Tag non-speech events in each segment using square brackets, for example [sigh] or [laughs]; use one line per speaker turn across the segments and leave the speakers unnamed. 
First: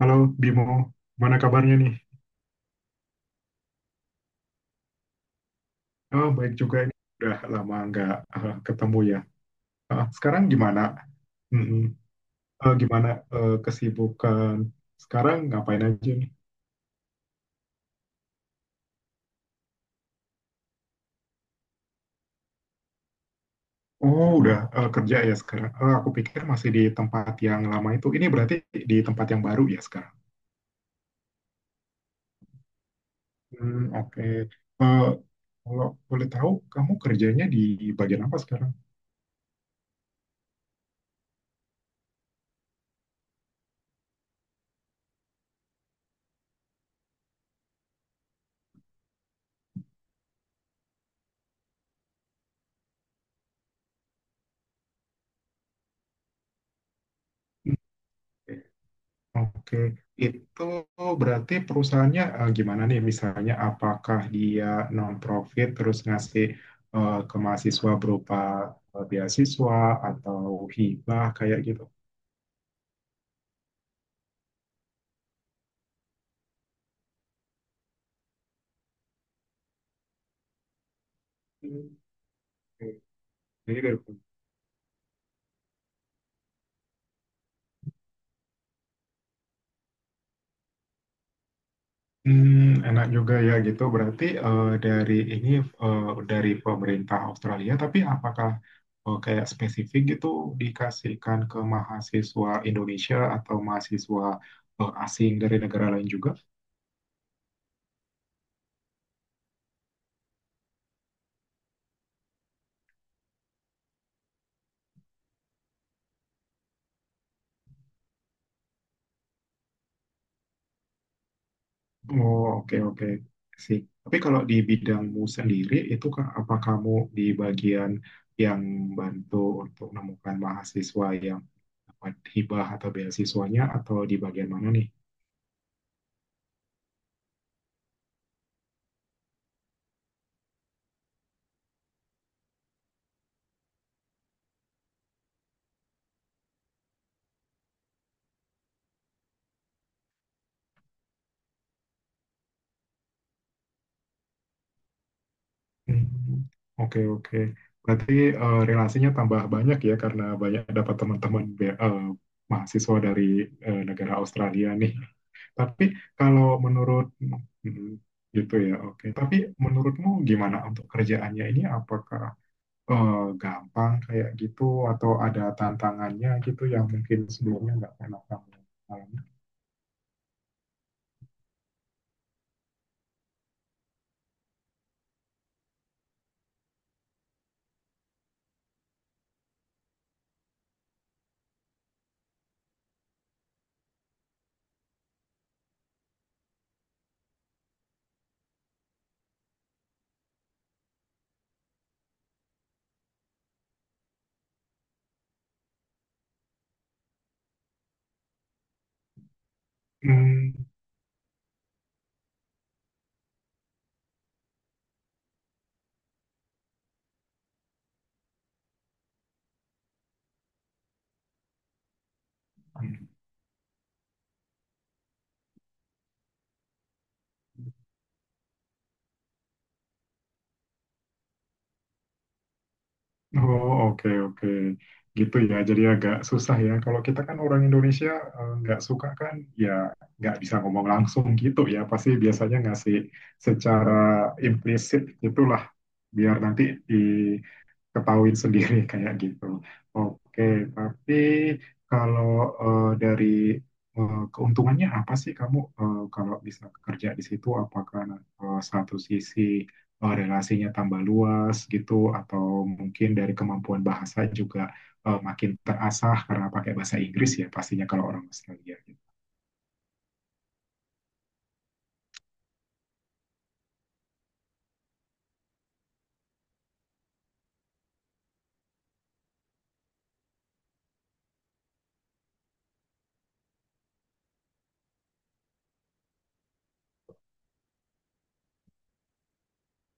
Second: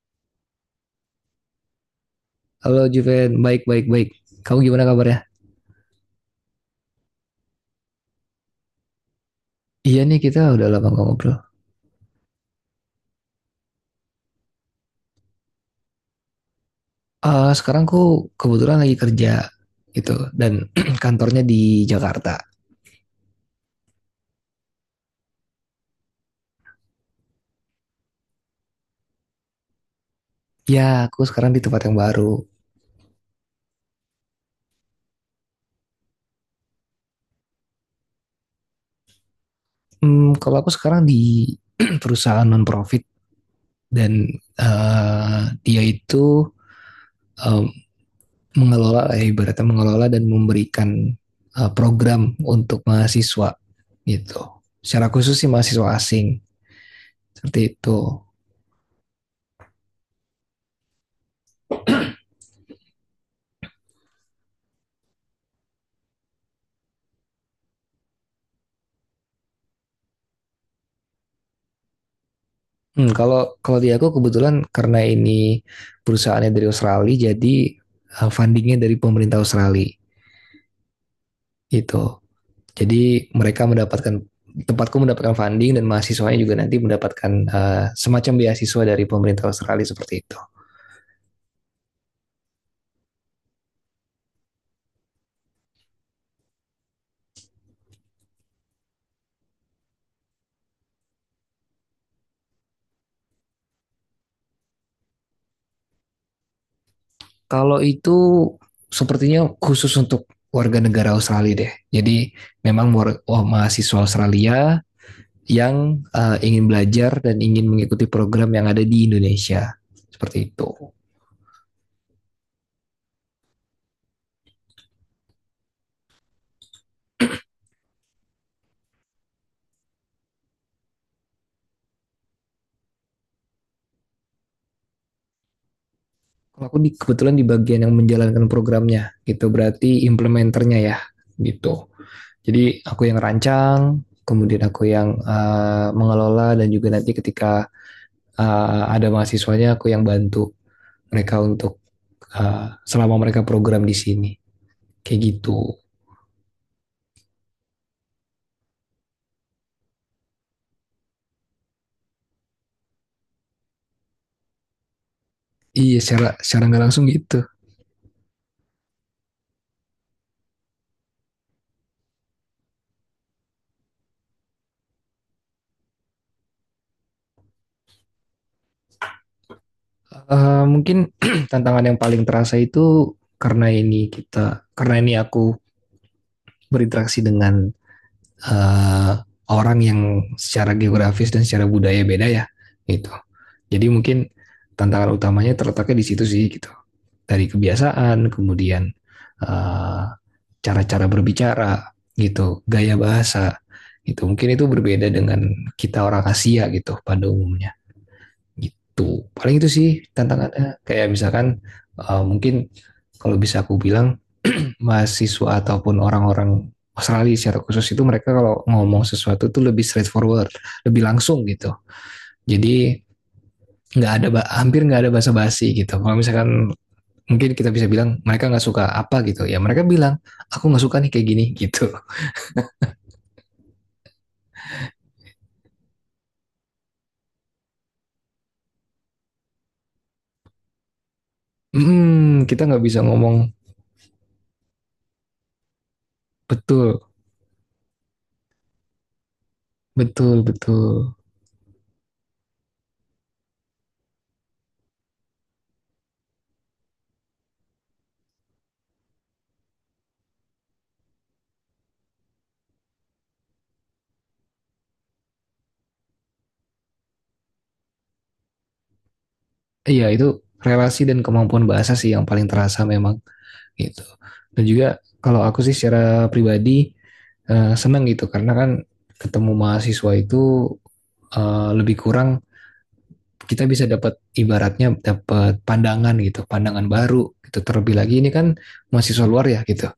Halo Bimo, mana kabarnya nih?
Halo Juven, baik baik baik. Kamu gimana kabarnya?
Oh, baik juga ini. Udah lama nggak ketemu ya.
Iya
Ah,
nih kita
sekarang
udah
gimana?
lama gak ngobrol.
Mm-mm. Gimana kesibukan? Sekarang ngapain aja nih?
Ah sekarang aku kebetulan lagi kerja gitu dan [clears throat] kantornya di Jakarta.
Oh, udah kerja ya sekarang. Aku pikir masih di tempat yang lama itu. Ini berarti di tempat yang baru ya sekarang.
Ya aku sekarang di tempat yang baru.
Hmm, oke. Eh, kalau boleh tahu, kamu kerjanya di bagian apa sekarang?
Kalau aku sekarang di [clears throat] perusahaan non profit dan dia itu eh, mengelola, ibaratnya mengelola dan memberikan program untuk mahasiswa gitu. Secara khusus sih mahasiswa asing seperti itu.
Oke, itu berarti perusahaannya gimana nih? Misalnya, apakah dia non-profit terus ngasih ke mahasiswa berupa beasiswa atau hibah kayak gitu?
Hmm, kalau kalau di aku kebetulan karena ini perusahaannya dari Australia, jadi fundingnya dari pemerintah Australia gitu.
Oke.
Jadi mereka
Jadi dari-
mendapatkan tempatku mendapatkan funding dan mahasiswanya juga nanti mendapatkan semacam beasiswa dari pemerintah Australia seperti itu.
Hmm, enak juga ya gitu. Berarti dari ini eh, dari pemerintah Australia, tapi apakah kayak spesifik gitu dikasihkan ke mahasiswa Indonesia atau mahasiswa asing dari negara lain juga?
Kalau itu sepertinya khusus untuk warga negara Australia deh. Jadi memang mahasiswa Australia yang ingin belajar dan ingin mengikuti program yang ada di Indonesia seperti itu.
Oh, oke, oke. Sih. Tapi kalau di bidangmu sendiri, itu apa kamu di bagian yang bantu untuk menemukan mahasiswa yang dapat hibah atau beasiswanya, atau di bagian mana nih?
Kalau aku kebetulan di bagian yang menjalankan programnya, gitu. Berarti implementernya ya, gitu. Jadi aku yang rancang, kemudian aku yang mengelola dan juga nanti ketika ada mahasiswanya aku yang bantu mereka untuk selama mereka program di sini, kayak gitu.
Hmm, oke, oke. Berarti relasinya tambah banyak ya, karena banyak dapat mahasiswa dari negara Australia nih. Tapi
Iya, secara
kalau
secara nggak langsung
menurut
gitu.
hmm, gitu ya, oke. Tapi menurutmu gimana untuk kerjaannya ini? Apakah eh, gampang kayak gitu atau ada tantangannya gitu yang mungkin sebelumnya nggak pernah kamu alami?
Mungkin [clears throat] tantangan yang paling terasa itu, karena ini aku berinteraksi dengan eh, orang yang secara geografis dan secara budaya beda ya gitu. Jadi mungkin tantangan utamanya terletaknya di situ sih gitu. Dari kebiasaan, kemudian eh, cara-cara berbicara gitu, gaya bahasa gitu. Mungkin itu berbeda dengan kita orang Asia gitu pada umumnya gitu. Paling itu sih
Hmm,
tantangannya. Kayak misalkan mungkin kalau bisa aku bilang [clears throat] mahasiswa ataupun orang-orang Australia secara khusus itu, mereka kalau ngomong sesuatu tuh lebih straightforward, lebih langsung gitu. Jadi
Hmm.
nggak ada hampir nggak ada basa-basi gitu. Kalau misalkan mungkin kita bisa bilang mereka nggak suka apa gitu, ya mereka bilang aku nggak suka nih kayak gini [laughs] gitu.
Oh, oke, oke. Gitu ya, jadi agak susah ya. Kalau kita kan orang Indonesia nggak suka kan, ya nggak bisa ngomong langsung gitu ya. Pasti
Hmm,
biasanya
kita nggak
ngasih
bisa ngomong.
secara implisit gitulah, biar nanti di
Betul,
ketahuin sendiri [laughs] kayak gitu.
betul,
Oke, tapi
betul.
kalau dari keuntungannya apa sih kamu kalau bisa kerja di situ? Apakah satu sisi relasinya tambah luas gitu, atau mungkin dari kemampuan bahasa juga makin terasah karena pakai bahasa Inggris ya pastinya kalau orang Australia.
Iya itu relasi dan kemampuan bahasa sih yang paling terasa memang gitu. Dan juga kalau aku sih secara pribadi senang gitu karena kan ketemu mahasiswa itu lebih kurang kita bisa dapat, ibaratnya dapat pandangan gitu, pandangan baru gitu. Terlebih lagi ini kan mahasiswa luar ya gitu.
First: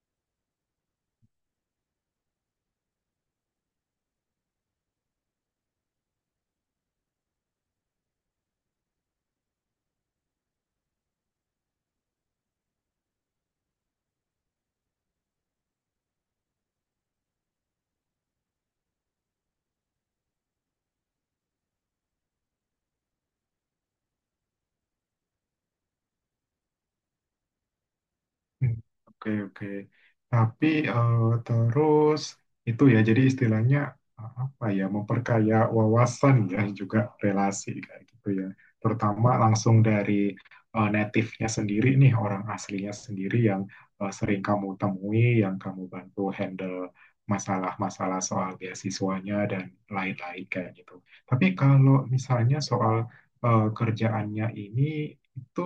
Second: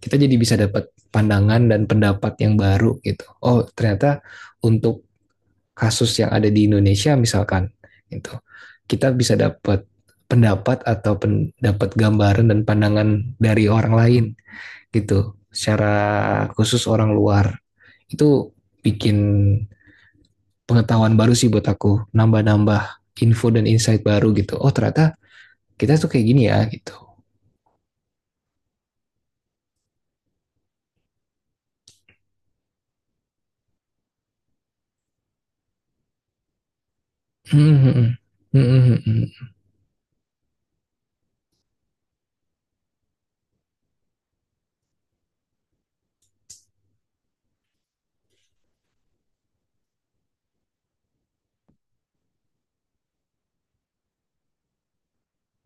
Kita jadi bisa dapat pandangan dan pendapat yang baru gitu. Oh, ternyata untuk kasus yang ada di Indonesia misalkan gitu. Kita bisa dapat pendapat atau pendapat, gambaran dan pandangan dari orang lain gitu, secara khusus orang luar. Itu bikin pengetahuan baru sih buat aku, nambah-nambah info dan insight baru gitu. Oh, ternyata kita tuh kayak gini ya gitu.
Hmm, oke, oke. Tapi terus itu ya, jadi istilahnya apa ya, memperkaya wawasan ya [laughs] juga relasi
Hmm,
kayak
hmm,
gitu ya.
hmm, hmm,
Terutama
hmm.
langsung dari native-nya sendiri nih, orang aslinya sendiri yang sering kamu temui, yang kamu bantu handle masalah-masalah soal beasiswanya dan lain-lain kayak gitu. Tapi kalau misalnya soal kerjaannya ini itu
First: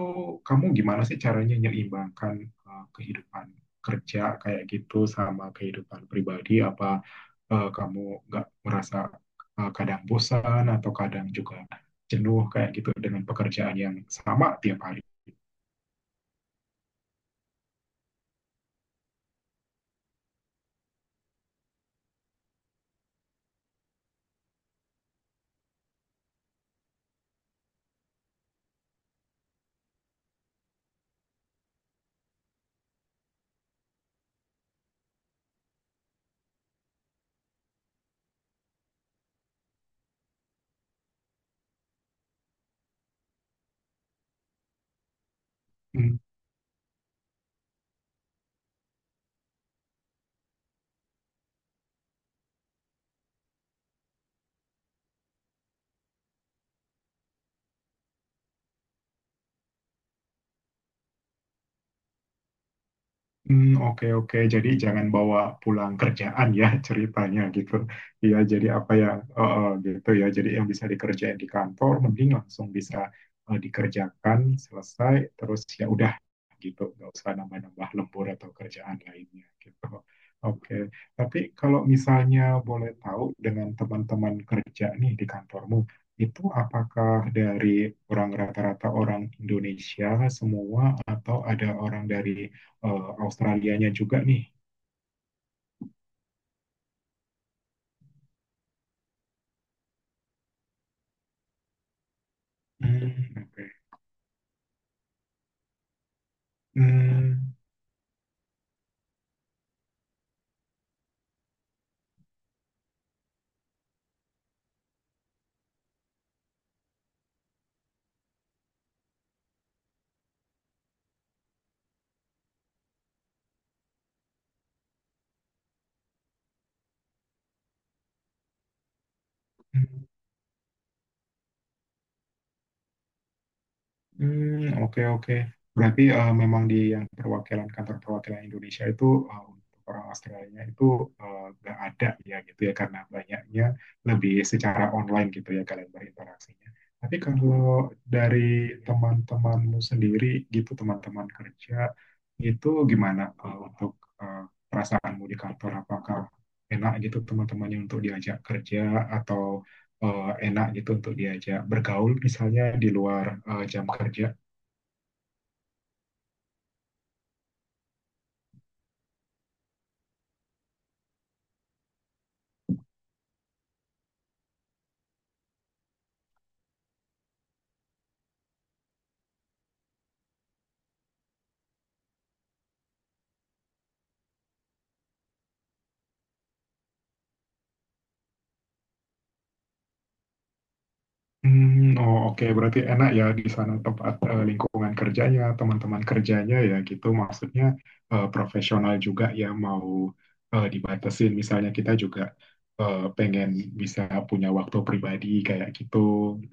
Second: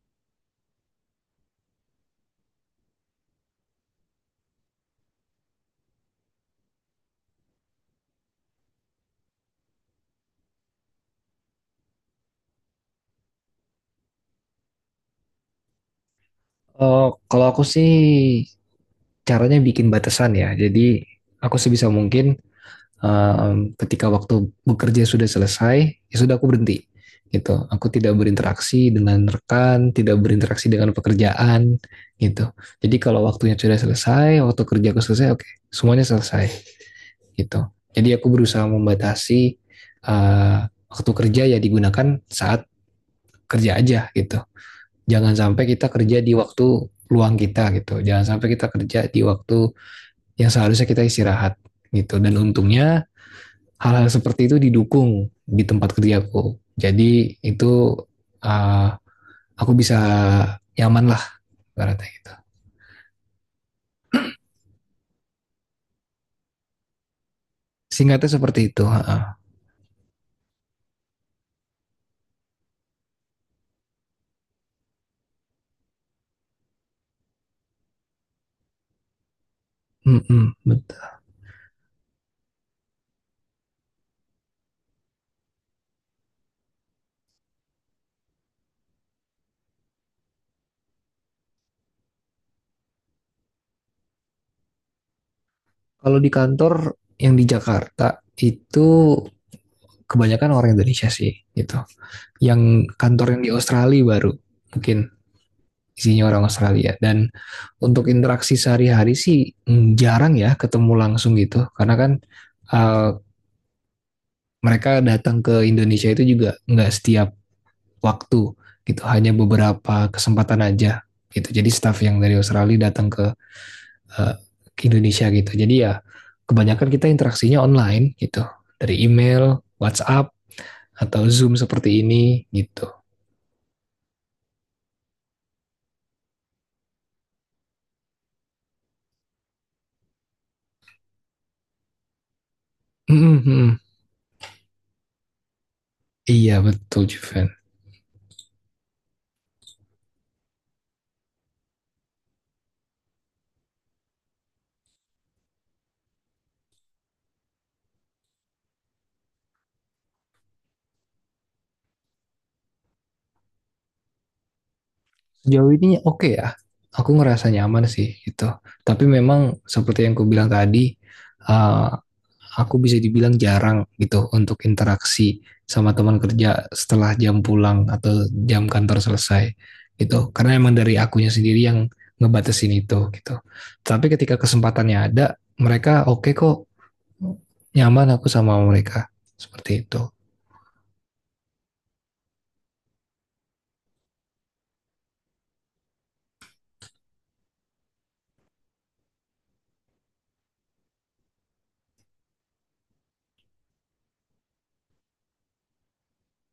kamu gimana sih caranya menyeimbangkan kehidupan kerja kayak gitu sama kehidupan pribadi? Apa kamu nggak merasa kadang bosan atau kadang juga jenuh kayak gitu dengan pekerjaan yang sama tiap hari?
Oh, kalau aku sih caranya bikin batasan ya, jadi aku sebisa mungkin ketika waktu bekerja sudah selesai, ya sudah aku berhenti gitu. Aku tidak berinteraksi dengan rekan, tidak berinteraksi dengan pekerjaan gitu. Jadi kalau waktunya sudah selesai, waktu kerjaku selesai, oke, okay, semuanya selesai gitu. Jadi aku berusaha membatasi waktu kerja ya digunakan saat kerja aja gitu. Jangan sampai kita
Hmm.
kerja di waktu luang kita gitu. Jangan sampai kita kerja di waktu yang seharusnya kita istirahat gitu. Dan untungnya hal-hal seperti itu didukung di tempat kerjaku. Jadi itu uh, aku bisa nyaman lah ibaratnya gitu.
Hmm, oke oke. Jadi jangan bawa pulang kerjaan ya [laughs] ceritanya gitu.
Singkatnya
Iya,
seperti
jadi
itu.
apa ya
Uh,
gitu ya. Jadi yang bisa dikerjain di kantor mending langsung bisa dikerjakan selesai terus ya udah gitu. Gak usah nambah-nambah lembur atau kerjaan lainnya gitu.
mm -mm,
Oke.
betul.
Tapi kalau misalnya boleh tahu dengan teman-teman kerja nih di kantormu itu apakah dari orang rata-rata orang Indonesia semua atau ada orang dari Australianya juga nih.
Kalau di kantor yang di Jakarta itu kebanyakan orang Indonesia sih gitu. Yang
Hmm,
kantor
oke.
yang di
Okay.
Australia baru mungkin isinya orang Australia, dan untuk interaksi sehari-hari sih jarang ya ketemu langsung gitu karena kan uh, mereka datang ke Indonesia itu juga nggak setiap waktu gitu, hanya beberapa kesempatan aja gitu. Jadi staff yang dari Australia datang eh, ke Indonesia gitu, jadi ya kebanyakan kita interaksinya online gitu, dari email,
Hmm.
WhatsApp atau Zoom seperti ini gitu.
Hmm, oke oke. Berarti memang di yang perwakilan kantor perwakilan Indonesia itu untuk orang Australia itu nggak ada ya gitu ya karena
Mm, mm,
banyaknya
mm.
lebih secara online gitu ya kalian
Iya
berinteraksinya.
betul
Tapi
Juven.
kalau dari teman-temanmu sendiri gitu teman-teman kerja itu gimana untuk eh, perasaanmu di kantor apakah enak gitu teman-temannya untuk diajak kerja atau enak gitu untuk diajak bergaul misalnya di luar jam kerja.
Sejauh ini oke ya, aku ngerasa nyaman sih gitu. Tapi memang seperti yang aku bilang tadi, eh, aku bisa dibilang jarang gitu untuk interaksi sama teman kerja setelah jam pulang atau jam kantor selesai gitu. Karena emang dari akunya sendiri yang ngebatasin itu gitu. Tapi ketika kesempatannya ada, mereka oke kok, nyaman aku sama mereka seperti itu.
Hmm, oh oke. Berarti enak ya di sana tempat lingkungan kerjanya, teman-teman kerjanya ya gitu. Maksudnya profesional juga ya mau dibatasin. Misalnya kita juga pengen bisa punya waktu pribadi kayak gitu,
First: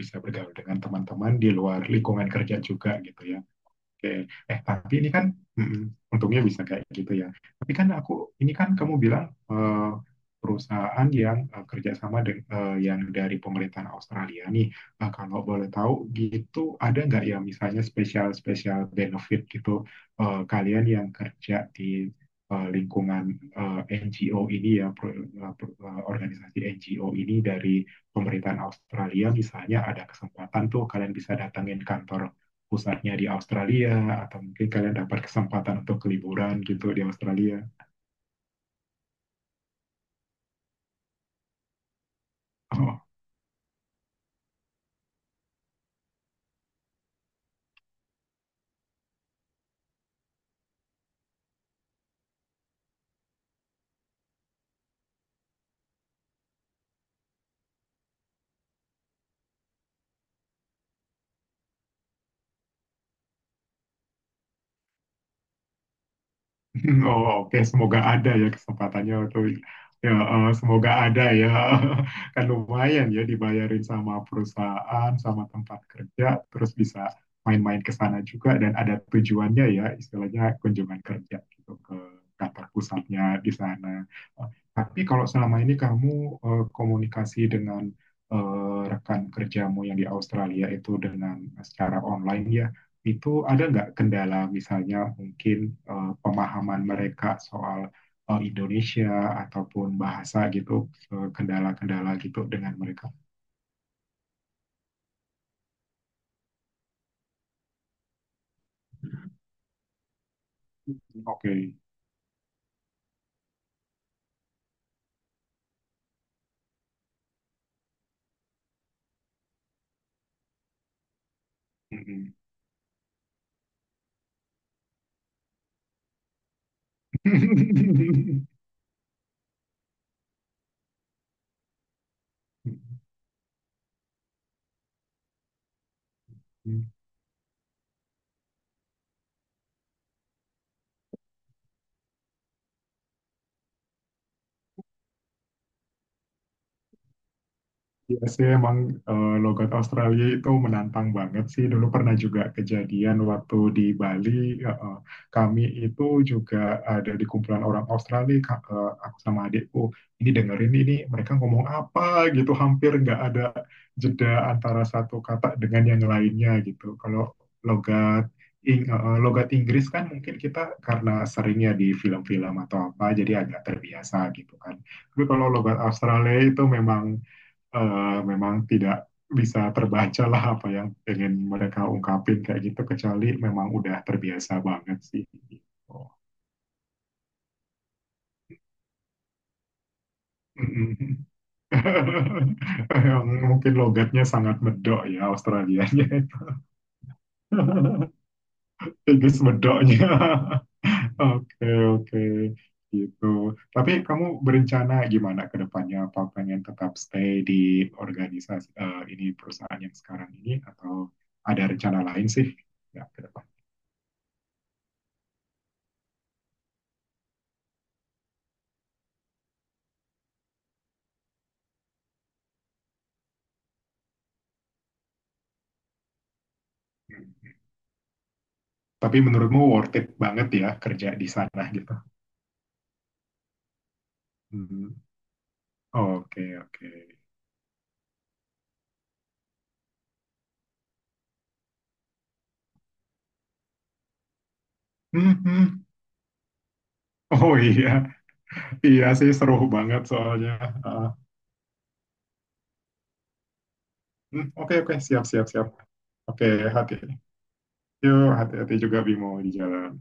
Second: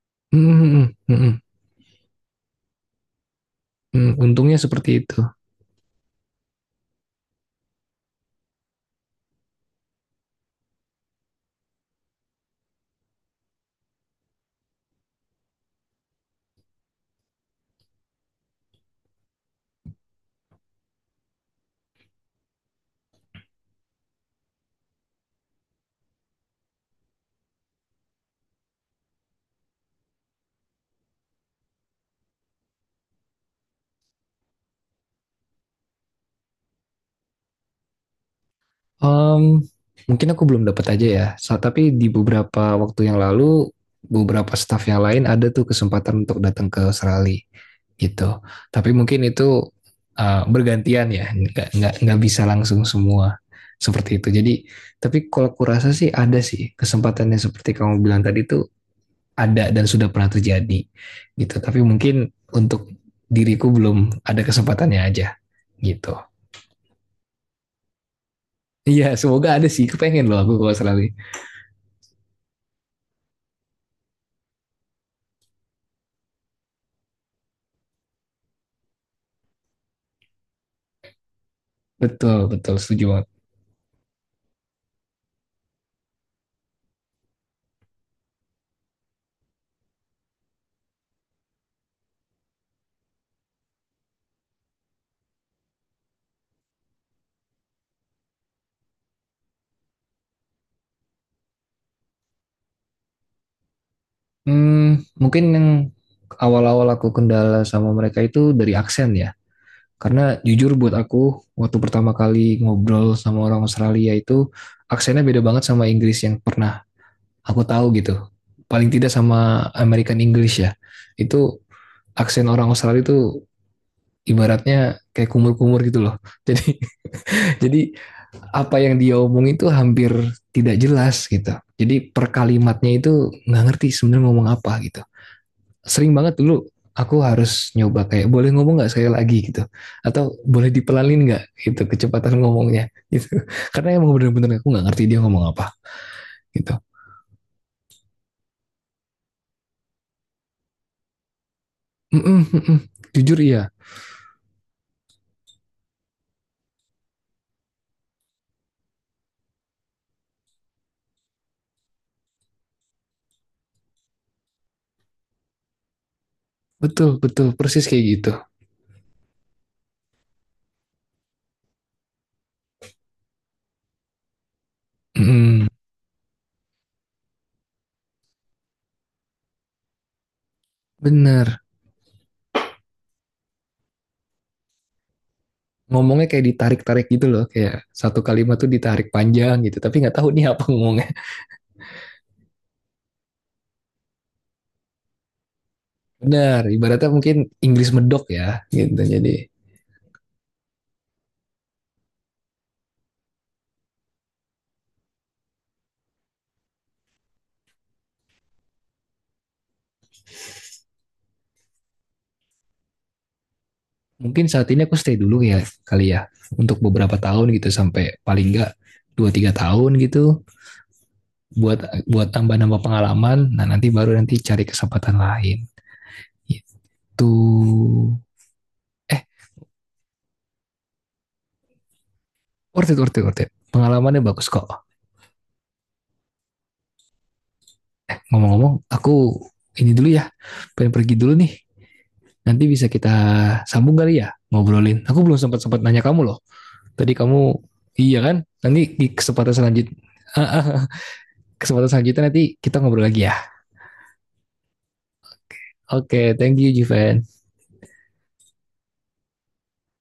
bisa bergaul
Hmm,
dengan
hmm, hmm, hmm,
teman-teman di luar lingkungan kerja juga gitu ya. Oke,
hmm. Untungnya
eh tapi
seperti
ini
itu.
kan mm, untungnya bisa kayak gitu ya. Tapi kan aku ini kan kamu bilang perusahaan yang kerjasama dengan yang dari pemerintahan Australia nih. Kalau boleh tahu gitu ada nggak ya misalnya spesial spesial benefit gitu kalian yang kerja di lingkungan NGO ini ya organisasi NGO ini dari pemerintahan Australia misalnya ada kesempatan tuh kalian bisa datangin kantor pusatnya di Australia atau mungkin kalian dapat kesempatan untuk liburan gitu di Australia.
Mmm, mungkin aku belum dapat aja ya, tapi di beberapa
Oh,
waktu yang lalu, beberapa staff yang lain ada tuh kesempatan untuk datang ke Australia, gitu. Tapi mungkin itu, bergantian ya, nggak bisa langsung semua, seperti itu. Jadi tapi kalau kurasa sih ada sih kesempatannya seperti kamu bilang tadi, itu ada dan sudah pernah terjadi, gitu. Tapi mungkin untuk diriku belum ada kesempatannya aja, gitu.
[laughs] oh, oke, semoga ada ya
Iya,
kesempatannya
semoga
untuk
ada sih,
ya
kepengen loh aku ke
semoga
Australia.
ada ya. [laughs] Kan lumayan ya dibayarin sama perusahaan, sama tempat kerja, terus bisa main-main ke sana juga dan ada tujuannya ya, istilahnya kunjungan kerja gitu ke
Betul,
kantor
betul, setuju banget.
pusatnya di sana. Eh, Tapi kalau selama ini kamu komunikasi dengan rekan kerjamu yang di Australia itu dengan secara online ya, itu ada nggak kendala misalnya mungkin pemahaman mereka soal Indonesia ataupun bahasa gitu, kendala-kendala gitu dengan mereka?
Mungkin yang awal-awal aku kendala sama mereka itu dari aksen ya. Karena jujur buat aku,
Oke.
waktu pertama kali ngobrol sama orang Australia itu, aksennya beda banget sama Inggris yang pernah aku tahu gitu. Paling tidak sama American English ya. Itu
Mm-mm.
aksen orang Australia itu ibaratnya kayak kumur-kumur gitu loh. [laughs] Jadi jadi apa yang dia omong itu hampir tidak jelas gitu. Jadi per kalimatnya itu nggak ngerti sebenarnya ngomong apa gitu. Sering banget dulu
[laughs]
aku harus nyoba kayak, boleh ngomong nggak sekali lagi gitu, atau boleh dipelanin nggak gitu kecepatan ngomongnya gitu. [laughs] Karena emang bener-bener aku nggak ngerti dia ngomong apa gitu.
Iya sih emang logat Australia itu menantang banget sih. Dulu pernah
Mm -mm,
juga
mm -mm.
kejadian
Jujur
waktu
iya,
di Bali, eh, eh, kami itu juga ada di kumpulan orang Australia, aku sama adikku. Ini dengerin ini, mereka ngomong apa gitu, hampir nggak ada jeda antara satu kata dengan yang lainnya gitu.
betul
Kalau
betul persis kayak
logat
gitu.
Logat Inggris kan mungkin kita karena seringnya di film-film atau apa, jadi agak terbiasa gitu kan. Tapi
Mm
kalau
-mm.
logat Australia itu memang memang tidak bisa terbaca lah apa yang ingin
Bener,
mereka ungkapin kayak gitu kecuali memang udah terbiasa banget sih. Oh.
ngomongnya kayak ditarik-tarik gitu loh, kayak satu kalimat tuh ditarik panjang gitu tapi nggak tahu nih apa
Mm-mm.
ngomongnya.
[laughs] Yang mungkin logatnya sangat medok ya Australianya. Itu.
Benar, ibaratnya mungkin Inggris
[laughs]
medok ya gitu, jadi.
Inggris medoknya. [laughs] Oke, oke. Gitu. Tapi kamu berencana gimana ke depannya? Apa pengen tetap stay di organisasi ini perusahaan yang sekarang ini atau ada rencana lain sih? Ya, ke depan.
Mungkin saat ini aku stay dulu ya kali ya, untuk beberapa tahun gitu, sampai paling enggak 2-3 tahun gitu, buat buat tambah-nambah pengalaman, nah nanti baru nanti cari kesempatan lain itu.
Tapi
eh
menurutmu worth it banget ya kerja di sana gitu?
worth it worth it worth it, pengalamannya bagus kok.
Hmm, oke, oke.
Ngomong-ngomong aku ini dulu ya, pengen pergi dulu nih, nanti bisa kita sambung kali ya ngobrolin, aku
Hmm,
belum sempat sempat
hmm.
nanya kamu loh. Tadi
Oh
kamu,
iya,
iya kan, nanti
iya
di
sih
kesempatan
seru
selanjutnya.
banget soalnya.
[laughs]
Ah,
Kesempatan selanjutnya nanti kita ngobrol lagi ya.
hmm, oke, oke, siap, siap, siap.
Oke,
Oke,
thank you
hati.
Jiven.
Yuk, hati-hati juga Bimo di jalan.